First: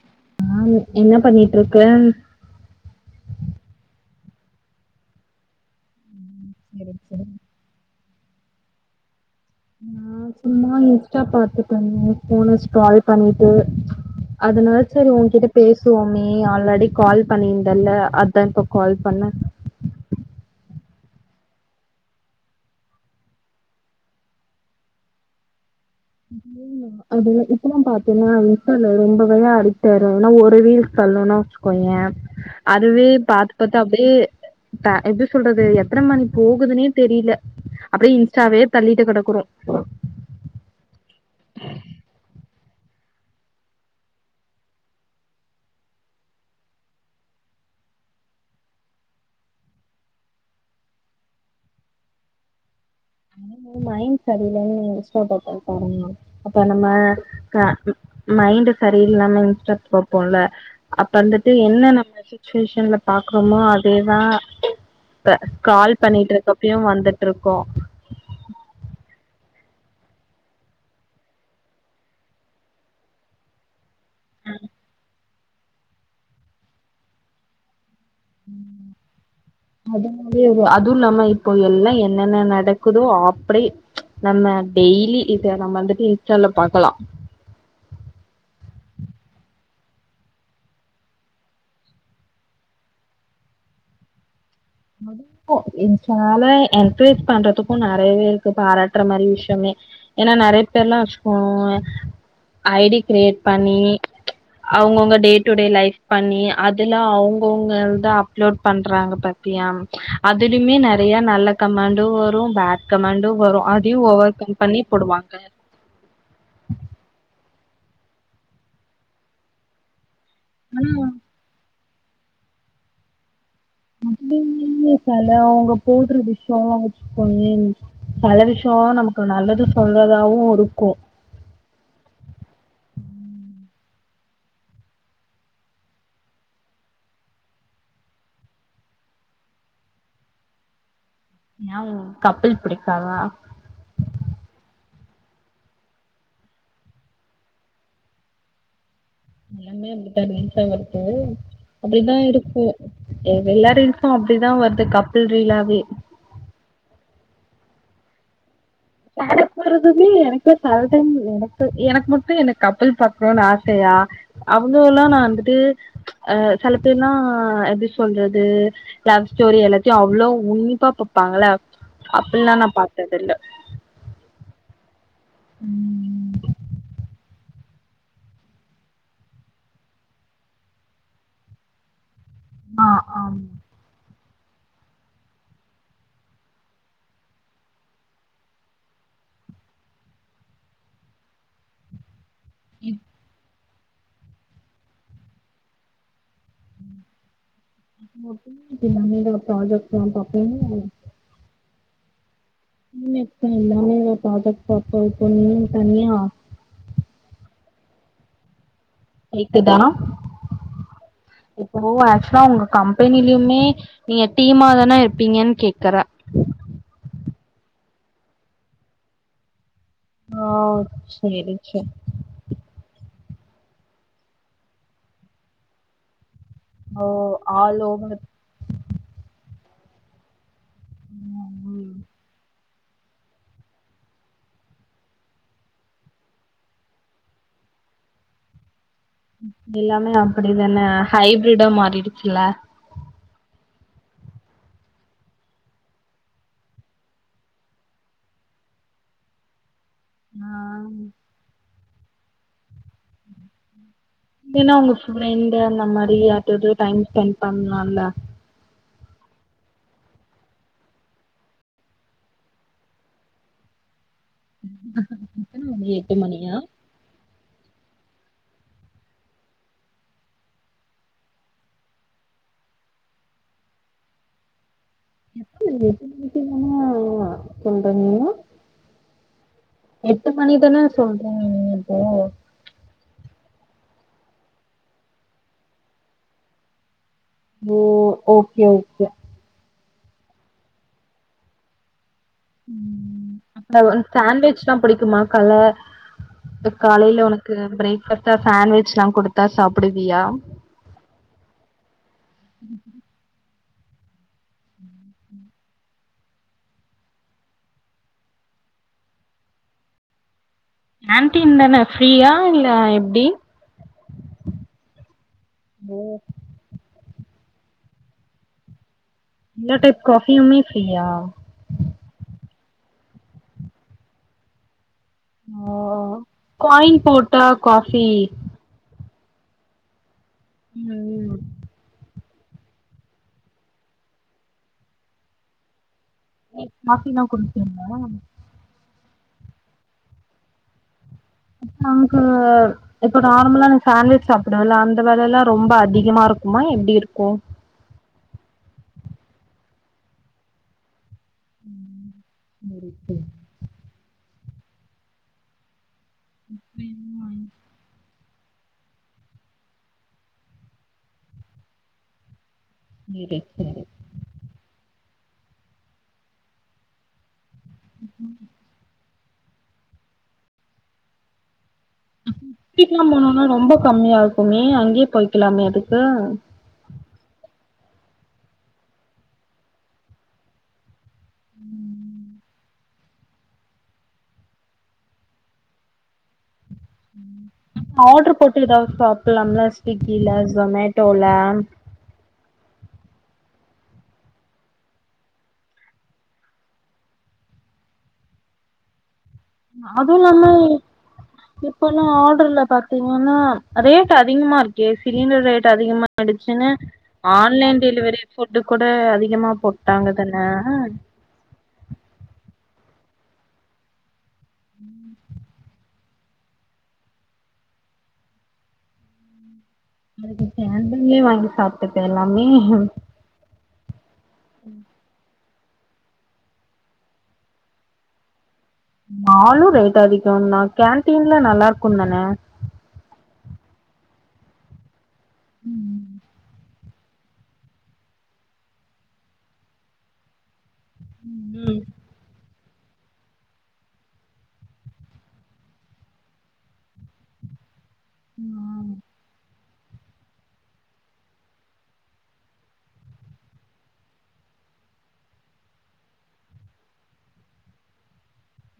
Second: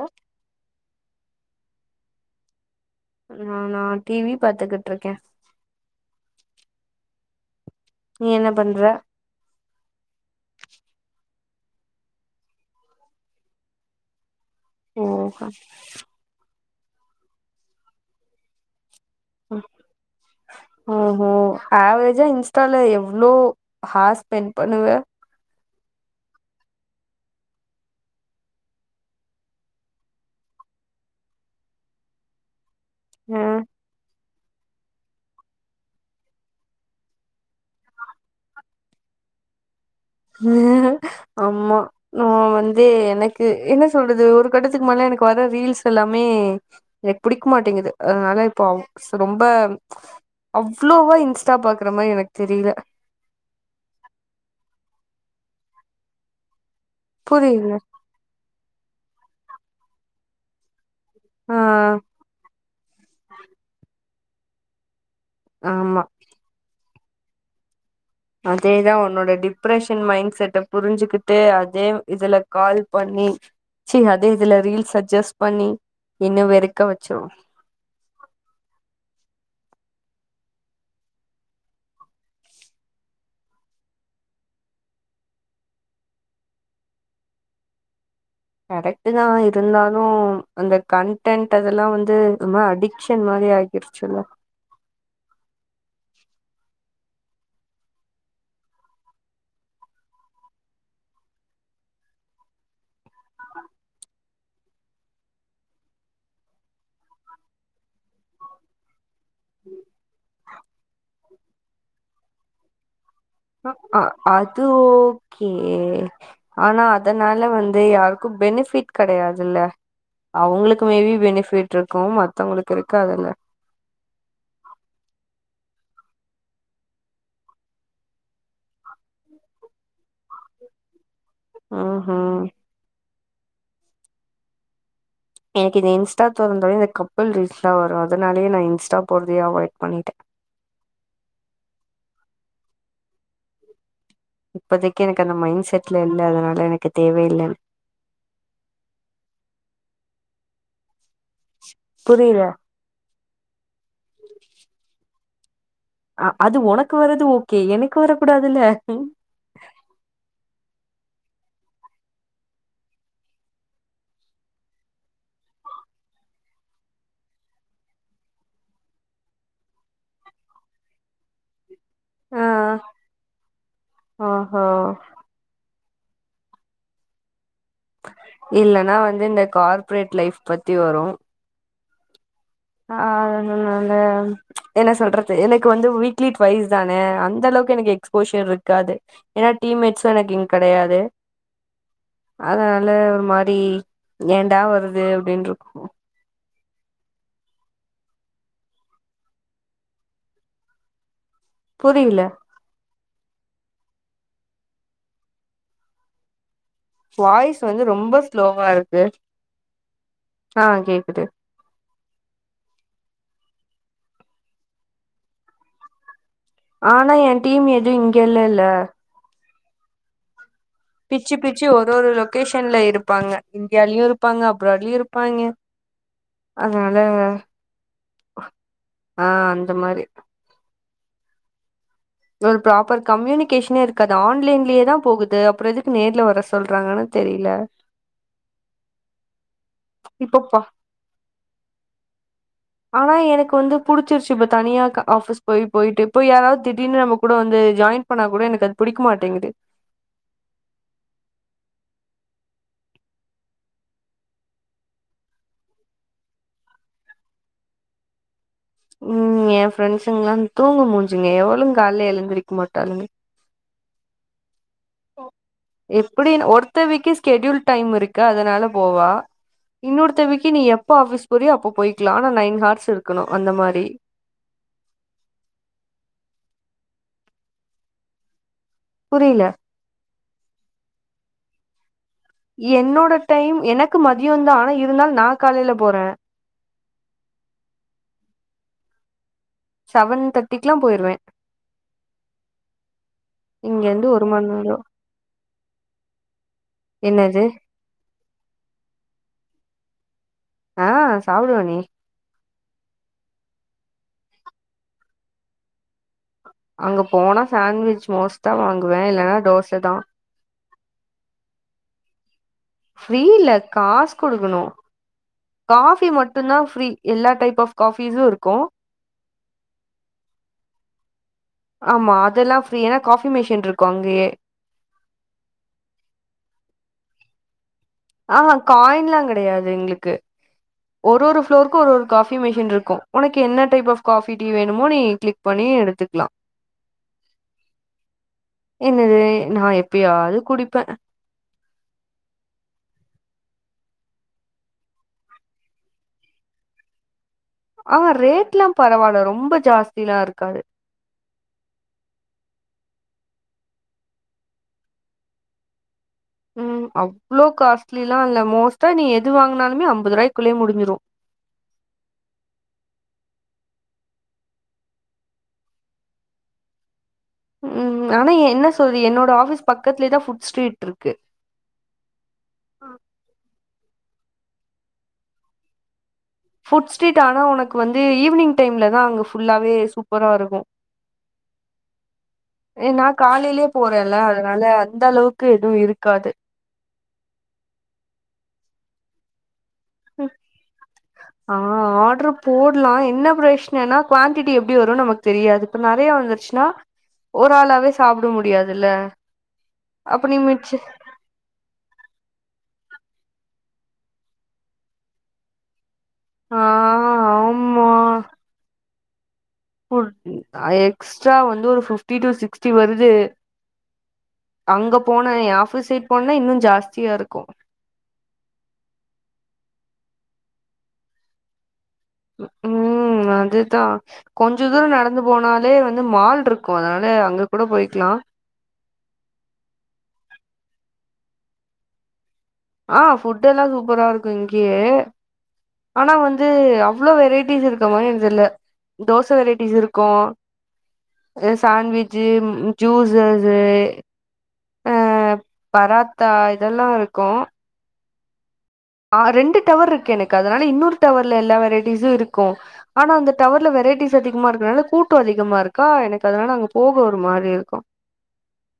ஒ நானு என்ன பண்ணிட்ருக்க ந நா டிவி பாத்துக்குட்ருக்கே இருந்ச்ச நீ என்ன பண்ற நா சும்மா இன்ஸ்டா பாத்துட்ருந்தே ஃபோன ஸ்டால் பண்ணிட்டு அதனால் ஓ சரி உங்கிட்ட பேசுவோமே ஆல்லடி கால் பண்ணிந்தல்ல அத்தா இப்ப கால் பண்ண ம் ஓஹோ ஆவ்ரேஜா இன்ஸ்டால எவ்ளோ ஹா ஸ்பெண் பண்னுவ [unintelligible] அதுல்ல இப்பதா பாத்தேன்னா இன்ஸ்டால ரொம்பவயா அடி ஆயிர்வ வெனா ஒரு ரீல்ஸ் தல்னோனா வச்சிக்கோய அதுவே பாத்து அஹ் பாத்து அப்டே த எப்டி சொல்றது எத்தன மணி போகுதுனே தெரில அப்புடே இன்ஸ்ட்டாவே தள்ளிட்டு கடக்குறோ அம்மா ந வந்து எனக் கு என்ன சொல்றது ஒரு கட்டத்துக்கு மேல எனக்கு வர ரீல்ஸ் எல்லாமே எனக் புடிக் மாட்டேங்கிது அ அதுனால இப்போ ஸ் ரொம்ப அவ்ளோவா இன்ஸ்டா பாக்குற மாரி எனக் தெரிய்ல மணி மூ மைண்ட் சரியில்ல இன்ஸ்டா பக்கோ போறங்க அப்ப நம்ம புரியல க மைண்டு சரியில்லாம இன்ஸ்ட்டா பப்போல்ல அப் அந்துட்டு ஆ என்ன நம்ம சிச்வேஷன்ல பாக்றோமோ அதேதா இப்ப கால் ஆமா பண்ணிட்ருக்கப்யு வந்துட்ருக்கு அதேதா உன்னோட டிப் டிப்ரஷன் மைண்ட் செட்ட புரிஞ்சுகிட்டு அதே இதுல கால் பண்ணி ச்சீ அதே இதுல ரீல்ஸ் அஜஸ்ட் பண்ணி இன்னு வெறுக்க வச்சீ ம் அதுவு இல்லாம இப்போ எல்லா என்னென்ன நடக்குதோ அப்டியே நம்ம டெய்லி இத நம்ம வந்துட்டு இன்ஸ்டால பாக்கலா கரெக்ட் தா இருந்தாலு அந்த கன்டென்ட் அதெல்லா வந்து ஒருமாறி அடிக்ஷன் மாரி ஆய் திருச்சில்ல அட இப்போ இன்ஸ்டால என்கரேஜ் பண்றதுக்கு நெறையவே இருக்கு பாராட்ற மாரி விஷியமே ஏனா நெறைய பேர்ல்லா வச்சுக்கோங்க ஐடி கிரியேட் பண்ணி அவுங்கவுங்க டே டு டே லைஃப் பண்ணி அதுல அவுங்கவுங்கள்தா அப்லோட் பண்றாங்க அப்டியா அதுலயுமே நெறைய நல்ல கமண்ட்டு வரு பேட் கமெண்ட்டு வரு அதயு ஓவர் கம் பண்ணி போடுவாங்க ஏ ஆனா அதனால வந்து யாருக்கு பெனிஃபிட் கெடையாதுல்ல அவுங்களுக்கு ஆனா மேபி பெனிஃபிட் இருக்கு மத்தவங்களுக்கு இருக்காதுல முது சல அவுங்க போடுற விஷியோல்லா வச்சுக்கோயே பல விஷியோ நமக்கு நல்லது சொல்றதாவு இருக்கு ஆ எனக்கு இந்த இன்ஸ்டா தொறந்தாலே இந்த கப்புள் ரீஸ்லா வரு அதனாலயே நா இன்ஸ்ட போறதயே அவாய்ட் பண்ணிட்டே ஏ உங்ளுக் கப்பில் பிடிக்காதா இப்போதைக்கு எனக்கு அந்த மைண்ட் செட்ல இல்ல அதனால எனக்கு தேவ இல்லன் எல்லாமே அப்டிதா ரீல்சா வருது அப்டிதா புரியல இருக்கு எல்லா ரீல்ஸ்வு அப்டிதா வருது கப்பில் ரீல்ஸாவே அ அது ஒனக்கு வர்றது ஓகே எனக்கு வர கூடாதுல அப்ப போறதுமே எனக்கு செலடைம் எனக்கு எனக்கு மட்டு என்ன கப்பில் பாக்குணும்ன்னு ஆசையா அவ்ளோல்லா நா வந்துட்டு அ சில பேர்ல்லா ஆ எப்டி சொல்றது லவ் ஸ்டோரி எல்லாத்தையு அவ்ளோ உன்னிப்பா பாப்பாங்கள்ள அப்டி எல்லா நா பாத்தது இல்ல ஆ ஆ ம் ம் இல்லன்னா வந்து இந்த கார்ப்பரேட் லைஃப் பத்தி வரு ஆ அதனால என்ன சொல்றது எனக்கு வந்து வீக்லி ட்டுவைஸ் தானே அந்த அளவுக்கு எனக்கு எக் ஸ்போஷர் இருக்காது ஏனா டீம்மேட்ஸும் எனக்கு இங்க கெடையாது அதனால ஒரு மாரி ஏன்டா வருது அப்டின்னு இருக்கு [unintelligible] ப்ராஜெக்ட் பண்ணி பாப்பிங்கிங்லா என்ன புரியில ம் எப்ப தானே ப்ராஜெக்ட் பாப்போ இப்போ இன்னு தனியா வாய்ஸ் வந்து ரொம்ப ஸ்லோவா இருக்கு கேக்குதா ஆ கேக்குது இப்போ ஆக்சுவலா உங்க கம்பெனிலயுமே நீங்க டீமா தான இருப்பீங்கன்னு கேக்குறா ஆனா எ டீம் எதுவு இங்க இல்லேல ஆ பிச்சு சேரி பிச்சு சேரி ஒரு ஒரு லொகேஷன்ல இருப்பாங்க இந்தியாலயு இருப்பாங்க அப்ராட்லயு இருப்பாய்ங்க அதனால ஓ! ஆல் ஓவர் ஆ அந்த மாரி ம் ம் ஒரு ப்ராப்பர் கம்யூனிகேஷ்னே இருக்காது ஆன்லைன்லயே தா போகுது அப்றோ எதுக்கு நேர்ல வர சொல்றாங்கன்னு தெரியல எல்லாமே இப்பப்பா அப்படிதான ஹைப்ரிடா மாறிடுச்சுல ஆனா எனக்கு வந்து புடிச்சிருச்சு இப்ப தனியா ஆபிஸ் போய் போயிட்டு இப்போ யாராவது திடீர்னு நம்ம கூட வந்து ஜாயிண்ட் பண்ணா கூட எனக்கு அது புடிக்க மாட்டேங்குது ம் இல்லன்னா உங்க ஃப்ரெண்டு அந்த மாரி யார்டையாது டைம் ஸ்பெண்ட் பண்ணலால்ல ம் எ ஃப்ரெண்ட்ஸுங்கல்லா தூங்க மூஞ்சுங்க எவளும் காலையில எழுந்திருக்க மாட்டாலுங்க [inaudible] மணி எப்படின் மணியா? ஒருத்த வீக்கு ஸ்கெடூல் டைம் இருக்கு அதனால போவா இன்னொரு தேவைக்கு நீ எப்ப ஆஃபீஸ் போரியோ அப்ப போயிக்கலா ஆனா நைன் ஹார்ஸ் இருக்கணு அந்த மாரி எப்ப [unintelligible] மீட்டிங்ன்னா ஓ சொல்றாங்களா புரியல எட்டு மணி தானே சொல்றீங்க இப்போ என்னோட டைம் எனக்கு மதிய தா ஆனா இருந்தாலு நா காலையில போறே ஓ ஓகே ஓகே செவன் தேர்ட்டிக்குல்லா போயிருவே ம் இங்க அப்பற இருந்து ஒரு மணி சாண்ட்விச்தா நேரம் புடிக்குமா கால்ல காலையில என்னது உனக்கு பிரேக் கட்டா சாண்ட்விச் எல்லா குடுத்தா சாப்புடுவியா ஆ சாப்புடுவேனே ம் அங்க போனா சாண்ட்விச் மோஸ்ட்டா வாங்குவே இல்லைன்னா தோச தா கேண்டீன் தான ஃப்ரீயா இல்ல ஃப்ரீ எப்டி? இல்ல காசு குடுக்கணு ஓ! காபி மட் டுந்தா ஃப்ரீ எல்லா டைப் ஆஃப் காபிஸு இருக்கு இந்த டைப் காஃபி யுமே ஃப்ரீயா ஆமா அதெல்லா ஃப்ரீ ஏன்னா காஃபி மெஷின் இருக்கு அங்கயே ஓ காயின் போட்டா காபி ஆ காயின்லா கெடையாது எங்களுக்கு ம் ஒரு ஒரு ஃப்ளோருக்கு ஒரு ஒரு காபி மெஷின் இருக்கு உனக்கு என்ன டைப் ஆப் காஃபி டீ வேணுமோ நீ க்ளிக் பண்ணி எடுத்துக்கலா காபினா குடிப்பீங்களா இல்ல நா எப்பயாவது குடிப்பே [unintelligible] இப்ப நார்மலா சாண்வெஜ் சாப்பிடுவேல அந்த வேலைய எல்லா ரொம்ப அதிகமா இருக்குமா எப்டி இருக்கு ஆ ரேட்ல்லா பரவால்ல ரொம்ப ஜாஸ்தில்லா இருக்காது ம் சரிப்ப ம் அவ்ளோ காஸ்ட்லில்லா இல்ல மோஸ்டா நீ எது வாங்கனாலு அம்பது ரூபாய்குள்ளே முடிச்சிரு மீட்டிங் ம் ஆனா என்ன சொல்றது என்னோட ஆஃபீஸ் பக்கத்துலயே தா ஃபுட் ஸ்ரீரீட் இருக்கு வல்லா போனோனா ரொம்ப கம்மியா இருக்குமே அங்கேயே கழிக்கலாமே அதுக்கு ஃபுட் ஸ்ட்ரீட் ஆனா உனக்கு வந்து ஈவினிங் டைம்ல தா அங்க ஃபுல்லாவே சூப்பரா இருக்கு ம் ஏ நா காலையிலயே போறேன்ல அதனால அந்த அளவுக்கு எதுவு இருக்காது ஆர்டர் போட்டு ஏதாவது சாப்டலாம்ல ம். ஸ்விக்கில ஜொமேட்டோல போட்லா‌ என்ன ப்ரெஷ்னனா குவான்டிட்டி எப்டி வருன் நமக் தெரியாது இப்ப நெறைய வந்துர்ச்சுனா ஒரு ஆளாவே சாப்பிட முடியாதுல்ல அப்ப நீ அதுவுல்லாம மிச்ச இப்பல்லா ஆர்டர்ல பாத்தீங்கன்னா ரேட் அதிகமா இருக்கே சிலிண்டர் ரேட் அதிகமா ஆ ஆடுசுன்னு ஆன்லைன் ஆமா டெலிவரி ஃபுட்டு கூட அதிகமா போட் டாங்கதான ச்சா வந்து ஒரு ஃபிஃப்டி டூ சிக்ஸ்டி வருது அங்க போன எ ஆபீஸ் சைட் போனா இன்னு ஜாஸ்தியா இருக்கு அதுக்கு கேம்பில்லே வாங்கி சாப்ட்டுக்கலாமே ம் அதுதா கொஞ்ச தூரோ நடந்து போனாலே வந்து மால்ட்ருக்கு அதனால அங்க கூட போயிக்கலா மாலு ரேட் அதிகோந்தா கேன்டீன்ல நல்லா இருக்குந் தான ஆ ஃபுட்டெல்லா சூப்பரா இருக்கு இங்கியே ஆனா வந்து அவ்ளோ வெரைட்டிஸ் இருக் கமாரி எனக்கு தெர்ல தோச வெரைட்டிஸ் இருக்கு அ ம் சான்வி ஜ்ஜி ஜூசஸ்ஸு ஆ பராத்தா இதெல்லா இருக்கு ம் அ ஆ ரெண்டு டவர்ருக்கு எனக்கு அதனால இன்னொரு டவர்ல எல்லா வெரைட்டிஸு இருக்கு ஆனா அந்த டவர்ல வெரைட்டிஸ் அதிகமா இருக்கிறனால கூட்டோ அதிகமா இருக்கா எனக்கு அதனால அங்க போக ஒரு மாரி இருக்கு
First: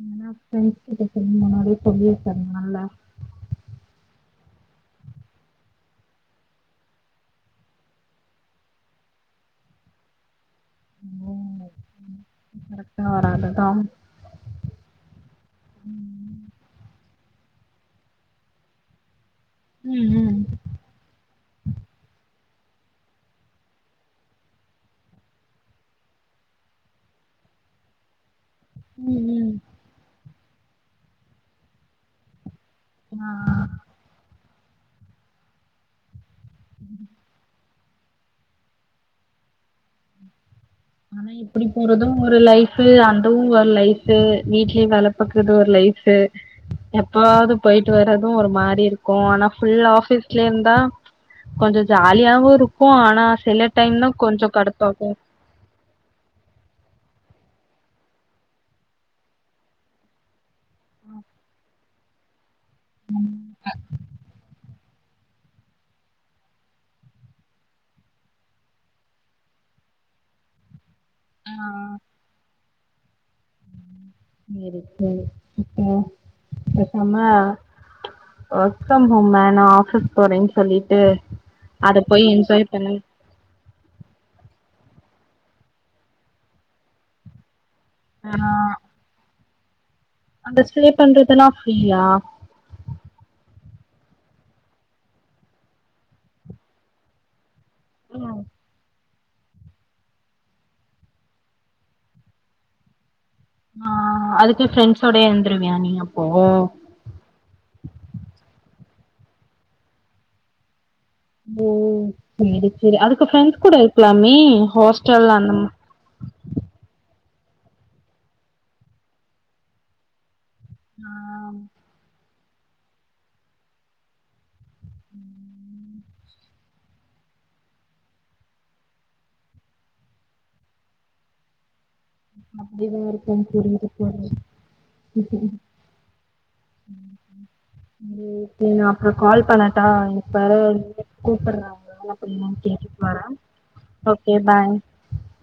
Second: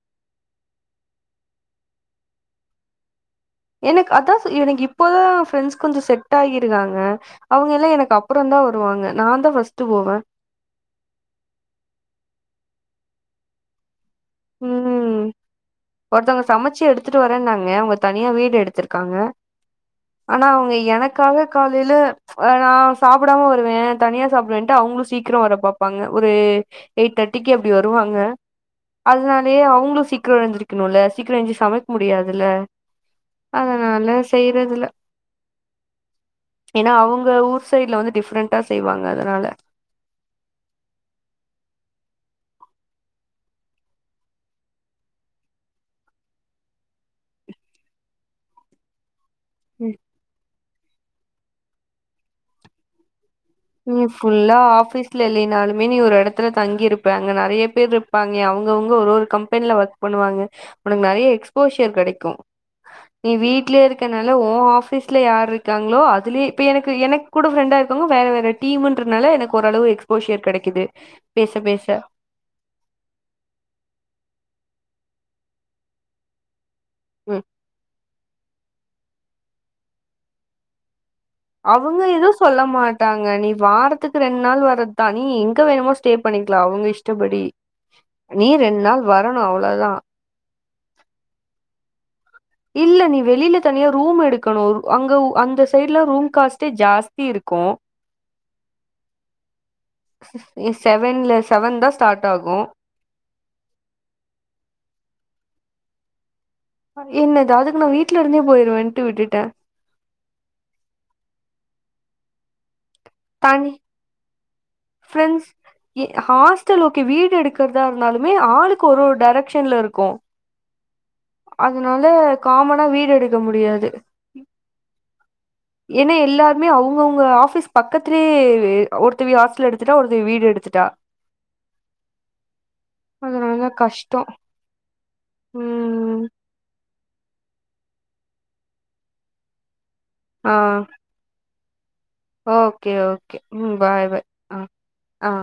எதனா ஃப்ரெண்ஸ்கிட்ட சொல்லி முன்னாடியே சொல்லி வெச்சிருந்தால்ல எனக்கு அதா சொ எனக்கு இப்போதா ஃப்ரெண்ஸ் கொஞ்ச செட் ஆகிருக்காங்க அவங்க எல்லா எனக்கு அப்புறந்தா வருவாங்க நாந் தா ஃபஸ்ட்டு போவே ஓ [unintelligible] கரெக்டா வராதுதா ம் ஒருத்தவங்க ம் சமச்சு எடுத்துட்டு வரேன்னாங்க அவுங்க தனியா வீடு எடுத்திருக்காங்க ம் ஆனா அவுங்க எனக்காக காலில ஆ நா சாப்பிடாம வருவே தனியா சாப்டுவேன்ட்டு அவுங்களு சீக்கிரோ வர பாப்பாங்க ஒரு எயிட் தேட்டிக்கு அப்டி வருவாங்க ம் ம் அதனாலயே அவுங்ளு சீக்கிரோ எழுத்திருக்கணுல சீக்கிரோ ஏஞசி சமைக் முடியாதுல்ல ஆ அதனால செய்றதில்ல ஏனா அவுங்க ஊர் சைட்ல வந்து டிஃப்ரெண்டா செய்வாங்க அதனால ஆனா இப் இப்படி போறது ஒரு லைஃபு அந்தவு ஒரு லைஃபு வீட்லே வேல பாக்கறது ஒரு லைஃபு எப்பவாவ்து போய்ட்டு வரது ஒரு மாரி இரு க்கு ஆனா ஃபுல்ல ஆபீஸ்லே இருந்தா கொஞ்சோ ஜாலியாவு இருக்கு ஆனா செல நீ ஃபுல்லா ஆஃபீஸ்ல இல்லைனாலு மே நீ ஒரு எடத்துல தங்கிருப்ப அங்க நெறய பேர் ருப்பாங்க அவுங்கவுங்க ஒரு ஒரு கம்பெனில ஒர்க் பண்ணுவாங்க உனக்கு நெறய எக்ஸ்போஷியர் கெடைக்கு நீ வீட்லே இருக்கனால உ ஆ ஃபீஸ்ல யார் ருக்காங்ளோ அதுலியே இப்ப எனக்கு எனக் கூட ஃப்ரெண்டா இருக்றவ்ங்க வேற வேற டீமுன்றத்னால எனக்கு ஓரளவு எக்ஸ்போஷியர் கெடைக்குது ஆ பேச பேச செரி செரி அ பெசாம ஒர்க் ஃப்ரம் ஹோம் வேணா ஆஃபீஸ் போறேன் சொல்லிட்டு அத அவுங்க போய் எதுவு சொல்ல என்ஜாய் பண்ணு மாட்டாங் நீ வாரத்துக்கு ரெண்ட் நாள் வரத்தா நீ எங்க வேணுமோ ஸ்டே பண்ணிக்கலா அவுங்க இஷ்டப்படி ஆ நீ ரெண் நாள் வரணு அவ்ளதா அந்த ஸ்டே பண்றதெல்லா ஃப்ரீயா இல்ல நீ வெளில தனியா ரூம் எடுக்கணு அங்க அந்த சைடு் எல்லா ரூம் காஸ்ட்டே ஜாஸ்தி இருக்கு ஸ் செவன்ல செவன் தா ஸ்டார்ட் ஆகு ஆ அதுக்கு ஃப்ரெண்ட்ஸ்யோட இருந்துருவியா நீ அப்போ என்னது அதுக்கு நா வீட்ல இருந்தே போயிருவேன்ட்டு விட்டுட்ட ஓ சேரி சேரி அதுக்கு ஃப்ரெண்ட்ஸ் தனி கூட இருக்கலாமே ஹாஸ்டல் ஃப்ரெண்ட்ஸ் அந்தமா ஹாஸ்டல் ஓகே வீடு எடுக்கிறதா இருந்தாலுமே ஆளுக்கு ஒரு ஒரு டைரக்ஷன்ல இருக்கோ ஆ அதனால காமனா வீடு எடுக்க முடியாது ஏனே எல்லாருமே அவங்கவுங்க ஆபீஸ் பக்கத்துலேயே வே ஆவ் ஒருத்தவி ஹாஸ்டல் எடுத்துட்டா ஒருத்தவி வீடு எடுத்துட்டா அப்டிதா இருக்கு அதனால புரியுது கஷ்டோ புரியுது ம் [unintelligible] நா அப்றோ கால் பண்ணட்டா இப்பேர ஆ வந்து கூப்டுறாங்க ஓகே ஓகே ம் பாய் பாய் ஆ ஆ